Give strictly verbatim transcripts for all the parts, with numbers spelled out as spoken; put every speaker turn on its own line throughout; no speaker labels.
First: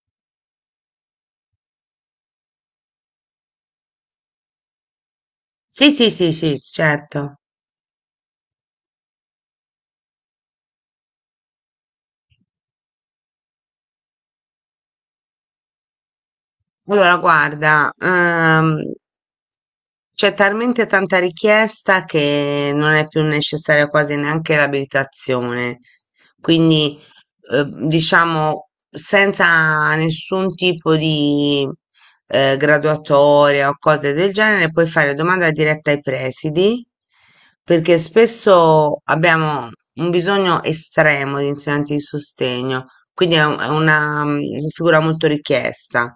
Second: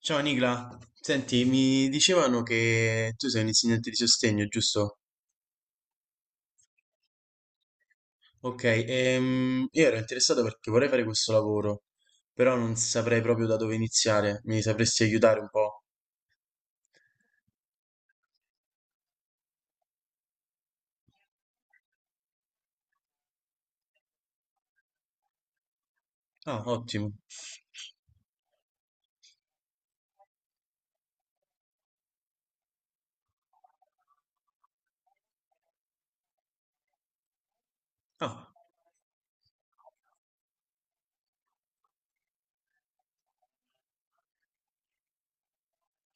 Ciao Nicla, senti, mi dicevano che tu sei un insegnante di sostegno, giusto?
Sì, sì, sì, sì, certo.
Ok, ehm, io ero interessato perché vorrei fare questo lavoro, però non saprei proprio da dove iniziare, mi sapresti aiutare un po'?
Allora, guarda, ehm, c'è talmente tanta richiesta che non è più necessaria quasi neanche l'abilitazione.
Ah,
Quindi,
ottimo.
eh, diciamo, senza nessun tipo di eh, graduatoria o cose del genere, puoi fare domanda diretta ai presidi, perché
Ah,
spesso abbiamo un bisogno estremo di insegnanti di sostegno, quindi è un- è una mm, figura molto richiesta,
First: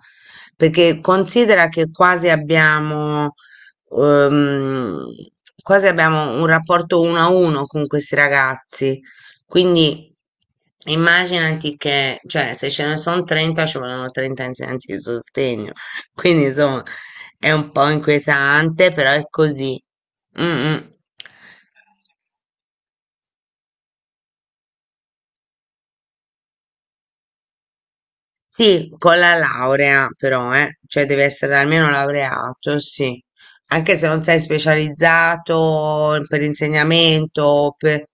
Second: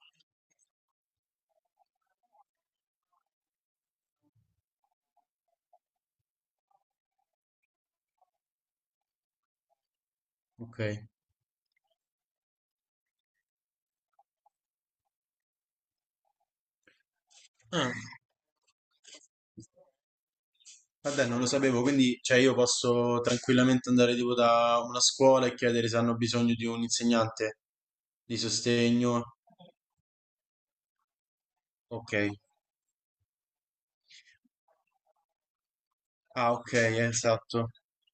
perché considera che quasi abbiamo ehm, quasi abbiamo un rapporto uno a uno con questi ragazzi. Quindi
ok.
immaginati che, cioè, se ce ne sono trenta, ci vogliono trenta insegnanti di sostegno. Quindi, insomma, è un po'
Ah,
inquietante, però è così. Mm, mm.
vabbè, non lo sapevo, quindi cioè, io posso tranquillamente andare tipo da una scuola e chiedere se hanno bisogno di un insegnante di
Sì, con
sostegno.
la laurea però, eh. Cioè deve essere almeno
Ok.
laureato, sì. Anche se non sei specializzato per
Ah, ok, esatto.
insegnamento, per-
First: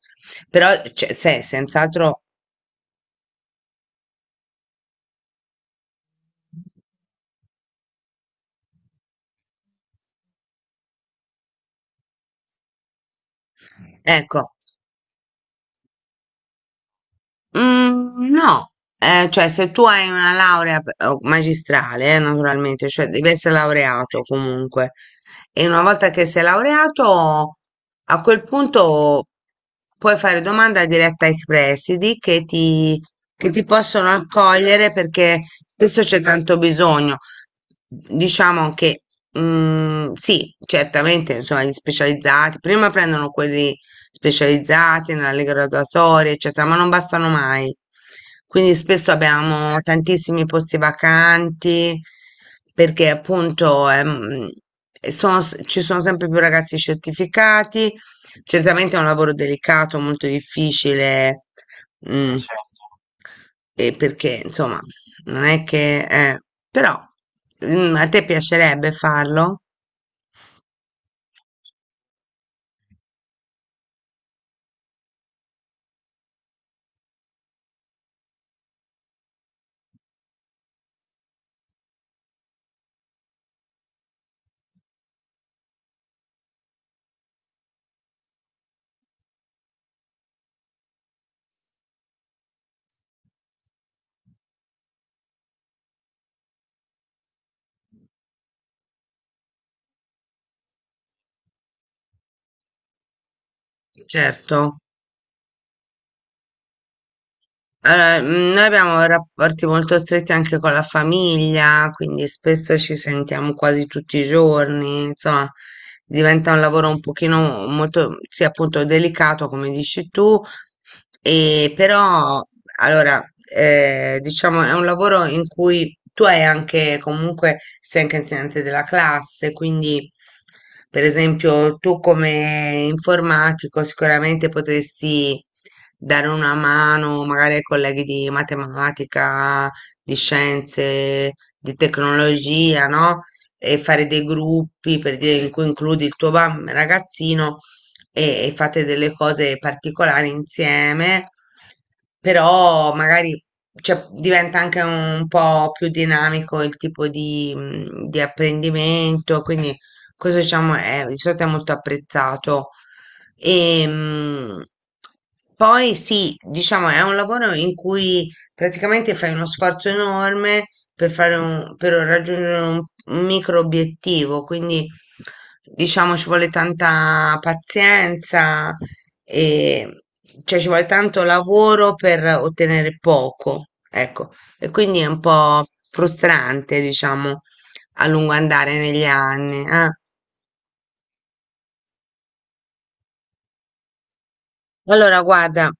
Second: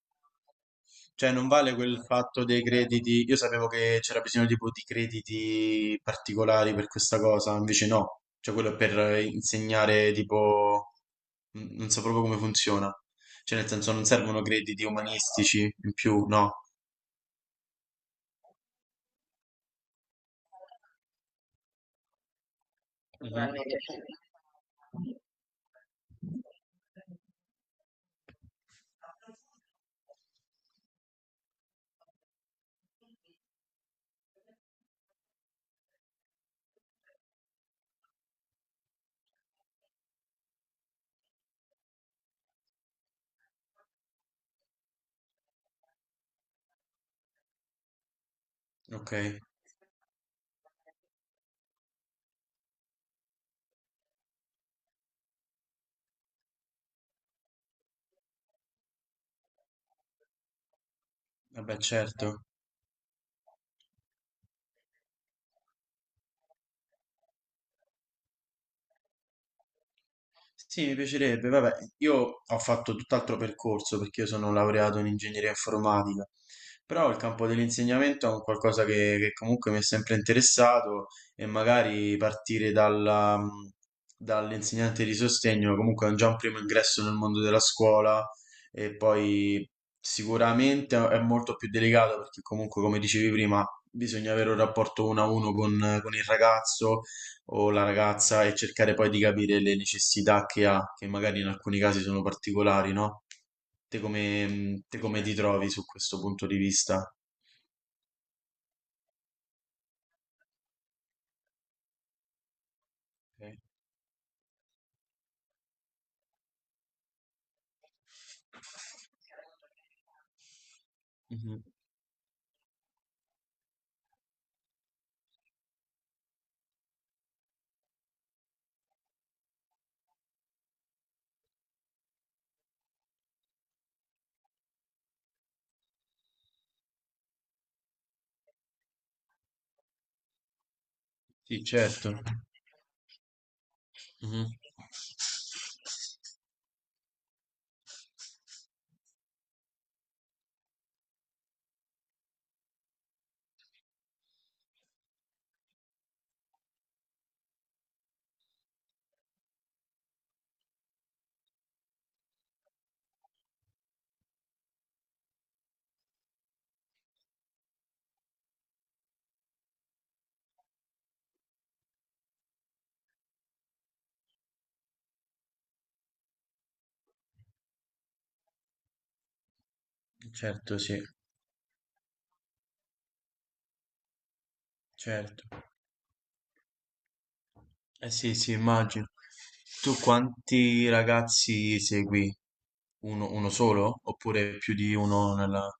però cioè,
Cioè
sei
non vale quel
senz'altro,
fatto dei crediti. Io sapevo che c'era bisogno tipo di crediti particolari per questa cosa, invece no. Cioè quello è per eh, insegnare tipo n- non so proprio come funziona. Cioè nel senso non servono
ecco.
crediti umanistici in più, no.
Mhmm, no, ehm, cioè se tu hai una laurea p o magistrale, eh, naturalmente, cioè devi essere
Mhm.
laureato comunque e una volta che sei laureato, a quel punto puoi fare domanda diretta ai presidi che ti che ti possono accogliere perché spesso c'è tanto bisogno. Diciamo che, mhmm, sì, certamente insomma gli specializzati, prima prendono quelli specializzati nelle graduatorie, eccetera, ma non bastano mai. Quindi spesso
Ok,
abbiamo tantissimi posti vacanti perché appunto ehm, e sono s- ci sono sempre più ragazzi certificati. Certamente è un lavoro delicato, molto difficile.
vabbè,
Ah, mm,
certo.
certo. E perché insomma non è che... eh, però mm, a te piacerebbe farlo?
Sì, mi piacerebbe. Vabbè, io ho fatto tutt'altro percorso perché io sono laureato in ingegneria informatica, però il campo dell'insegnamento è un qualcosa che, che comunque mi è sempre interessato e magari partire dalla- mm, dall'insegnante di sostegno comunque è già un primo ingresso nel mondo della scuola e poi sicuramente è molto più delicato perché comunque, come dicevi prima, bisogna avere un rapporto uno a uno con con il ragazzo o la ragazza e cercare poi di capire le necessità che ha, che magari in alcuni casi sono particolari, no? Te come,
Certo.
mh, te come ti trovi su questo punto di vista?
Allora, mm, noi abbiamo rapporti molto stretti anche con la famiglia, quindi spesso ci sentiamo
Ok.
quasi tutti i giorni, insomma, diventa un lavoro un pochino molto, sì, appunto, delicato, come dici tu.
Mhm.
E però, allora, eh, diciamo, è un lavoro in cui tu hai anche, comunque, sei anche insegnante della classe, quindi, per esempio, tu come informatico sicuramente potresti dare una mano magari ai colleghi di matematica, di scienze,
Sì,
di
certo.
tecnologia, no? E fare dei
Mhm.
gruppi per dire in cui includi il tuo bam- ragazzino e, e fate delle cose particolari insieme, però magari cioè, diventa anche un po' più dinamico il tipo di, mm, di apprendimento, quindi questo diciamo è, di solito è molto apprezzato. E, mh, poi sì, diciamo, è un lavoro in cui praticamente fai uno sforzo enorme per fare un- per raggiungere un, un micro obiettivo, quindi diciamo ci vuole tanta pazienza e cioè ci
Certo,
vuole
sì,
tanto lavoro per ottenere poco, ecco, e quindi è un
certo.
po' frustrante, diciamo, a
Eh
lungo
sì, sì,
andare negli
immagino.
anni. eh.
Tu quanti ragazzi segui? Uno, uno solo? Oppure più di
Allora,
uno
guarda,
nella...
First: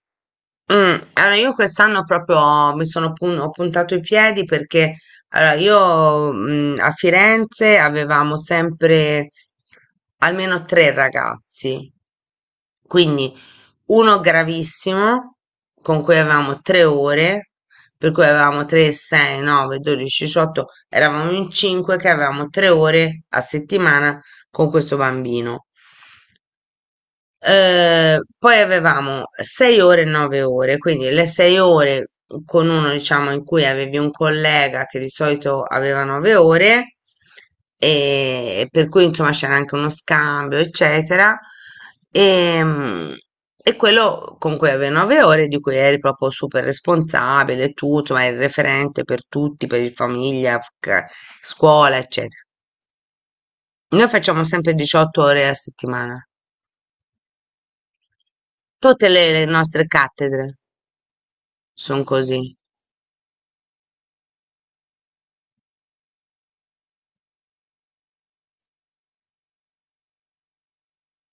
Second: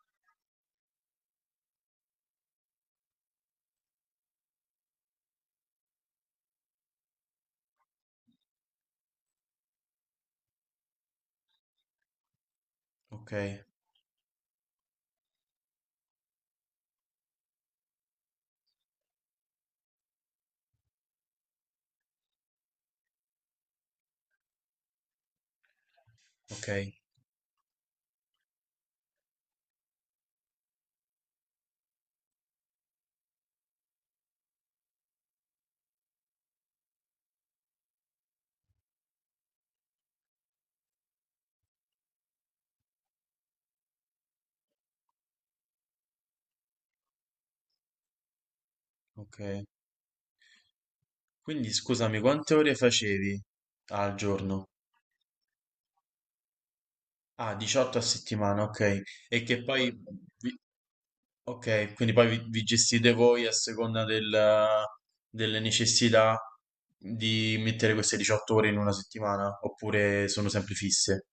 mm, allora io quest'anno proprio mi sono pun- ho puntato i piedi perché allora, io mm, a Firenze avevamo sempre almeno tre ragazzi, quindi
Ok,
uno gravissimo con cui avevamo tre ore, per cui avevamo tre, sei, nove, dodici, diciotto, eravamo in cinque che avevamo tre ore a settimana con questo bambino.
ok,
Eh, poi avevamo sei ore e nove ore, quindi le sei ore con uno, diciamo, in cui avevi un collega che di solito aveva nove ore, e per cui insomma c'era anche uno scambio, eccetera. E, mm, e quello con cui avevi nove ore, di cui eri proprio super responsabile, tu, insomma, eri il referente per
ok.
tutti, per il famiglia, f-
Quindi
scuola,
scusami,
eccetera.
quante ore facevi
Noi
al
facciamo
giorno?
sempre diciotto ore a settimana,
Ah, diciotto a settimana, ok.
tutte le
E
le
che
nostre
poi,
cattedre.
vi- ok,
Son
quindi poi vi,
così.
vi gestite voi a seconda del- delle necessità di mettere queste diciotto ore in una settimana, oppure sono sempre fisse?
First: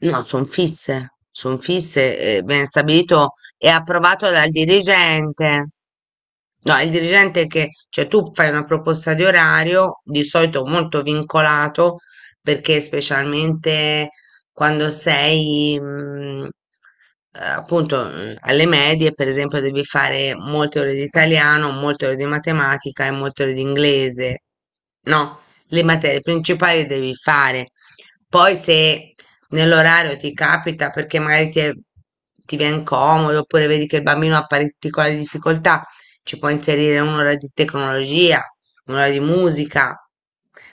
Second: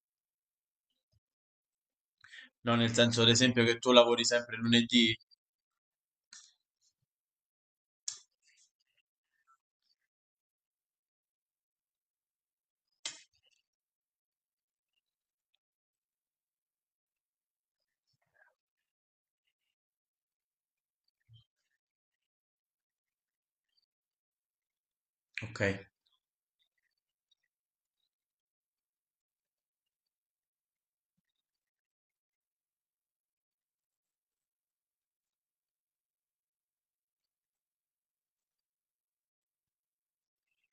No, sono fisse, sono fisse, eh, ben
No, nel senso, ad
stabilito
esempio,
e
che tu lavori
approvato dal
sempre lunedì,
dirigente. No, è il dirigente che, cioè tu fai una proposta di orario, di solito molto vincolato, perché specialmente quando sei, mm, eh, appunto, mm, alle medie, per esempio, devi fare molte ore di italiano, molte ore di matematica e molte ore di inglese. No,
ok.
le materie principali devi fare. Poi se nell'orario ti capita perché magari ti, è- ti viene comodo oppure vedi che il bambino ha particolari difficoltà, ci puoi inserire un'ora di tecnologia, un'ora di musica.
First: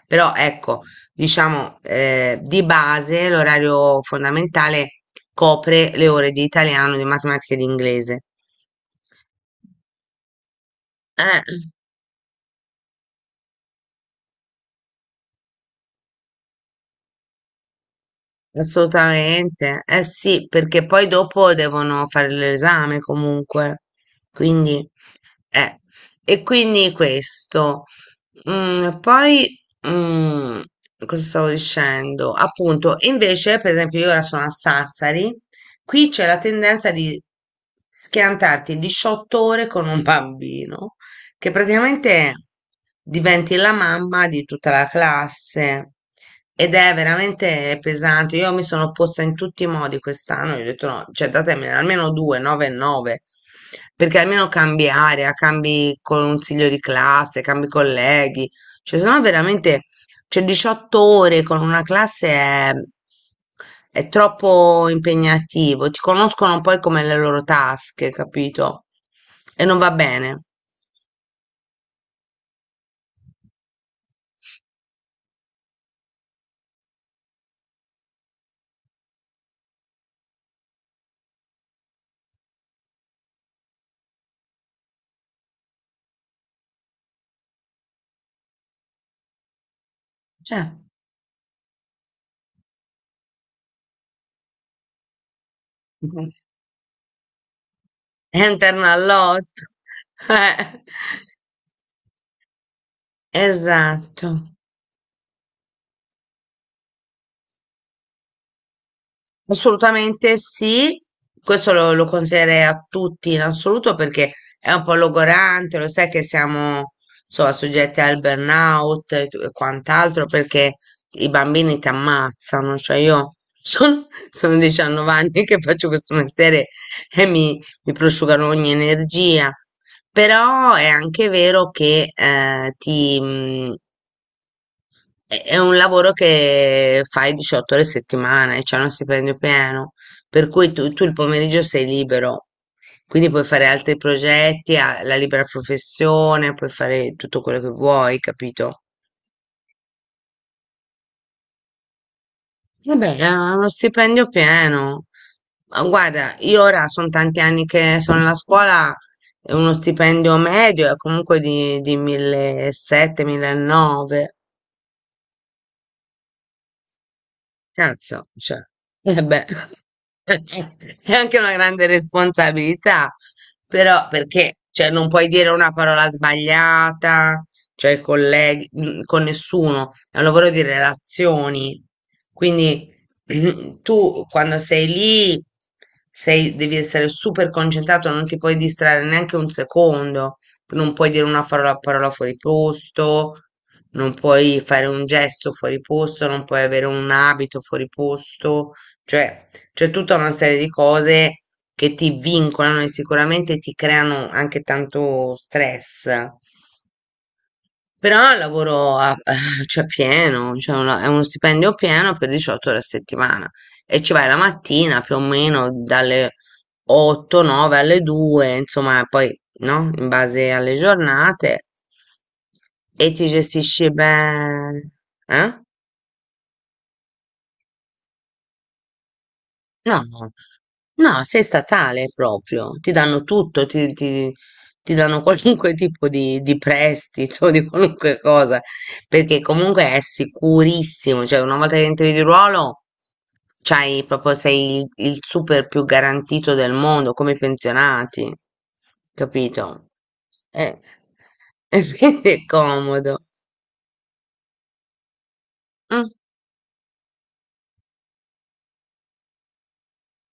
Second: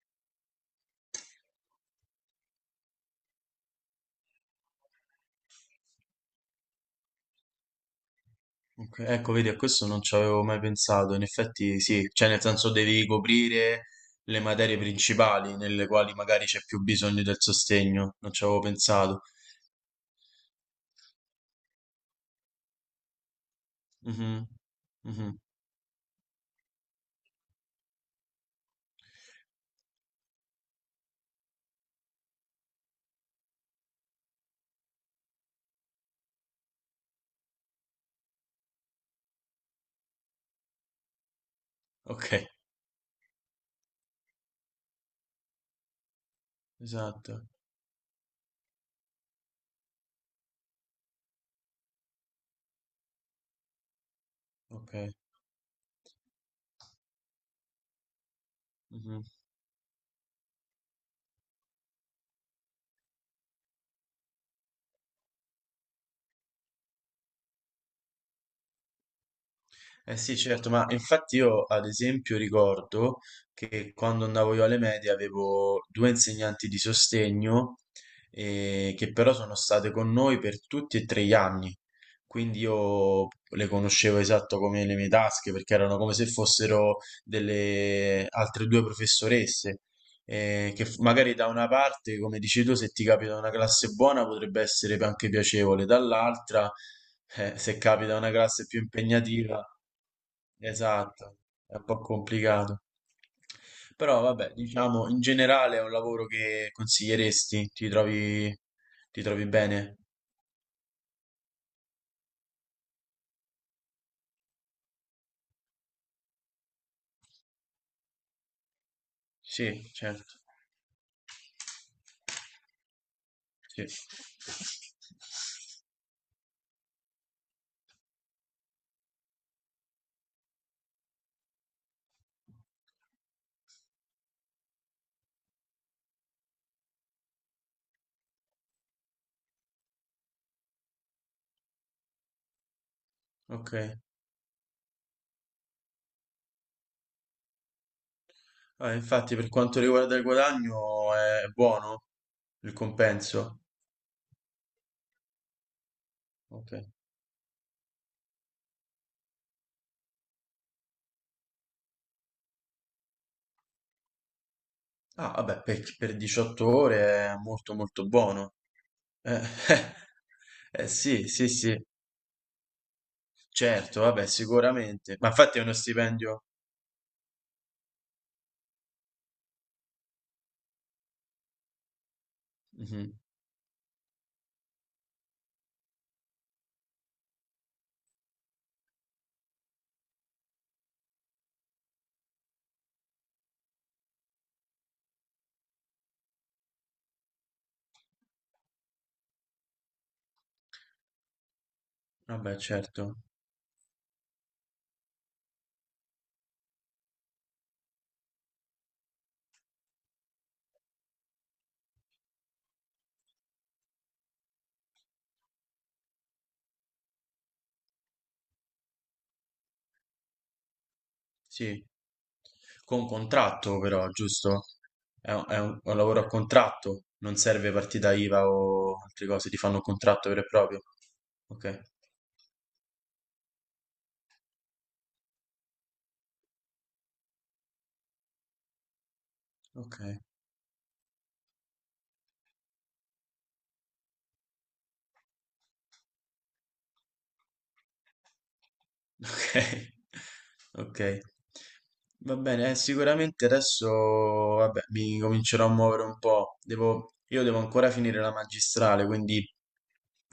Però ecco, diciamo, eh, di base l'orario fondamentale copre le ore di italiano, di matematica e di inglese.
Ok, ecco, vedi, a questo non ci avevo mai pensato. In
Eh.
effetti, sì, cioè, nel senso devi coprire le materie principali nelle quali magari c'è più bisogno del sostegno. Non ci avevo pensato.
Assolutamente, eh sì, perché poi dopo devono fare l'esame comunque,
Mhm,
quindi,
mhm.
eh, e quindi questo. Mm, poi, mm, cosa stavo dicendo? Appunto, invece, per esempio, io ora sono a Sassari, qui c'è la tendenza di schiantarti diciotto ore con un bambino che
Ok,
praticamente diventi la mamma di tutta la classe ed è
esatto.
veramente pesante. Io mi sono opposta in tutti i modi quest'anno, io ho detto no, cioè datemene almeno due, nove e nove, perché almeno cambi
Ok.
area, cambi consiglio di classe, cambi colleghi, cioè sennò
Mhm.
veramente, cioè diciotto ore con una classe è... È troppo impegnativo, ti conoscono poi come le loro tasche, capito? E non va
Eh sì,
bene.
certo, ma infatti io ad esempio ricordo che quando andavo io alle medie avevo due insegnanti di sostegno eh, che però sono state con noi per tutti e tre gli anni, quindi io le conoscevo esatto come le mie tasche perché erano come se fossero delle altre due professoresse
Cioè.
eh, che f- magari da una parte, come dici tu, se ti capita una classe buona potrebbe essere anche piacevole, dall'altra, eh, se capita una classe più
Interna all'otto.
impegnativa, esatto, è un po' complicato.
Eh,
Però
esatto,
vabbè, diciamo, in generale è un lavoro che consiglieresti, ti trovi, ti trovi bene?
assolutamente sì. Questo lo, lo consiglierei a tutti in assoluto perché è un po' logorante, lo sai che siamo insomma soggetti al burnout e tu- e
Sì,
quant'altro
certo,
perché i bambini ti ammazzano. Cioè io
sì.
sono, sono diciannove anni che faccio questo mestiere e mi, mi prosciugano ogni energia. Però è anche vero che eh, È è un lavoro che fai diciotto ore a settimana e c'è uno stipendio pieno, per cui tu, tu il pomeriggio sei libero, quindi puoi fare
Ok.
altri progetti, ha- la libera professione, puoi fare tutto quello che vuoi, capito?
Ah, infatti, per quanto riguarda il guadagno, è buono il
Vabbè, è
compenso.
uno stipendio pieno. Ma guarda, io
Ok.
ora sono tanti anni che sono nella scuola, e uno stipendio medio è comunque di, di millesettecento-millenovecento.
Ah, vabbè, per, per diciotto ore è molto molto
Cazzo,
buono.
cioè, eh
Eh,
beh,
eh,
è
sì,
anche
sì,
una
sì,
grande responsabilità,
certo,
però
vabbè,
perché, cioè, non
sicuramente.
puoi
Ma
dire
infatti è
una
uno
parola
stipendio.
sbagliata, cioè, ai colleghi, mm, con nessuno, è un lavoro di relazioni, quindi
Mhm.
tu quando sei lì sei, devi essere super concentrato, non ti puoi distrarre neanche un secondo, non puoi dire una parola, parola fuori posto, non puoi fare un gesto fuori posto, non puoi avere un abito fuori posto, cioè c'è tutta una serie di cose che ti
Vabbè,
vincolano e
certo,
sicuramente ti creano anche tanto stress. Però lavoro a, cioè pieno, cioè una- è uno stipendio pieno per diciotto ore a settimana e ci vai la mattina più o meno dalle otto, nove alle due, insomma, poi no? In base alle giornate
sì.
e
Con
ti
contratto
gestisci
però, giusto?
bene.
È un,
Eh?
è un- è un lavoro a contratto, non serve partita I V A o altre cose, ti fanno un
No,
contratto vero e proprio.
no, sei
Ok,
statale proprio, ti danno tutto, ti, ti- ti danno qualunque tipo di, di prestito, di qualunque cosa, perché comunque è
ok.
sicurissimo, cioè una volta che entri di ruolo, c'hai proprio, sei il, il super più garantito del mondo, come i pensionati, capito?
Okay,
Eh,
okay.
E quindi
Va
è
bene, eh,
comodo.
sicuramente adesso vabbè, mi comincerò a muovere
Mm,
un po'. Devo io devo ancora finire la magistrale, quindi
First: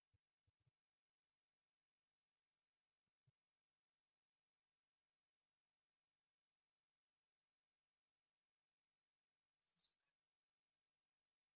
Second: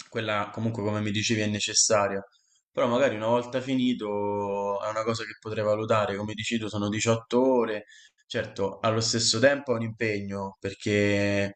quella comunque come mi dicevi è necessaria. Però magari una volta finito è una cosa che potrei valutare, come dici tu sono diciotto ore. Certo, allo stesso tempo è un impegno perché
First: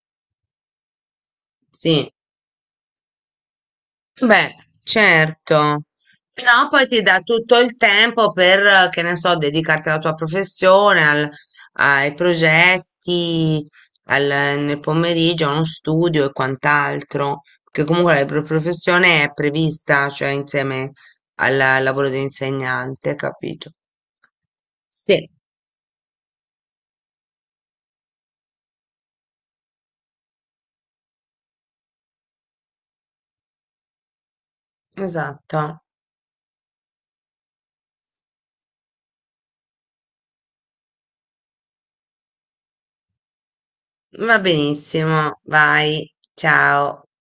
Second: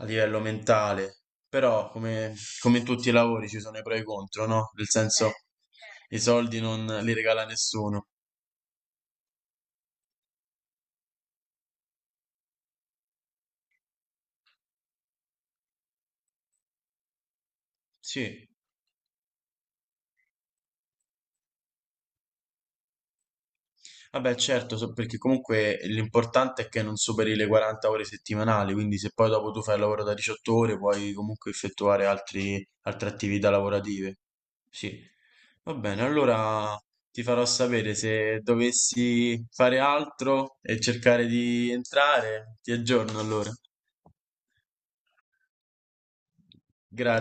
a livello mentale, però
sì.
come, come in tutti i lavori ci sono i pro e i contro,
Beh,
no? Nel senso
certo,
i soldi
però
non
poi ti
li
dà
regala
tutto il
nessuno.
tempo per, eh, che ne so, dedicarti alla tua professione, al- ai progetti, al- nel pomeriggio, a uno studio e quant'altro, perché comunque la pro-
Sì,
professione è prevista, cioè insieme al al lavoro di insegnante, capito?
vabbè, certo, so- perché
Sì,
comunque l'importante è che non superi le quaranta ore settimanali, quindi se poi dopo tu fai il lavoro da diciotto ore puoi comunque effettuare altri- altre attività lavorative. Sì,
esatto.
va bene, allora ti farò sapere se dovessi fare altro e cercare di entrare. Ti aggiorno allora.
Va benissimo, vai, ciao.
Grazie.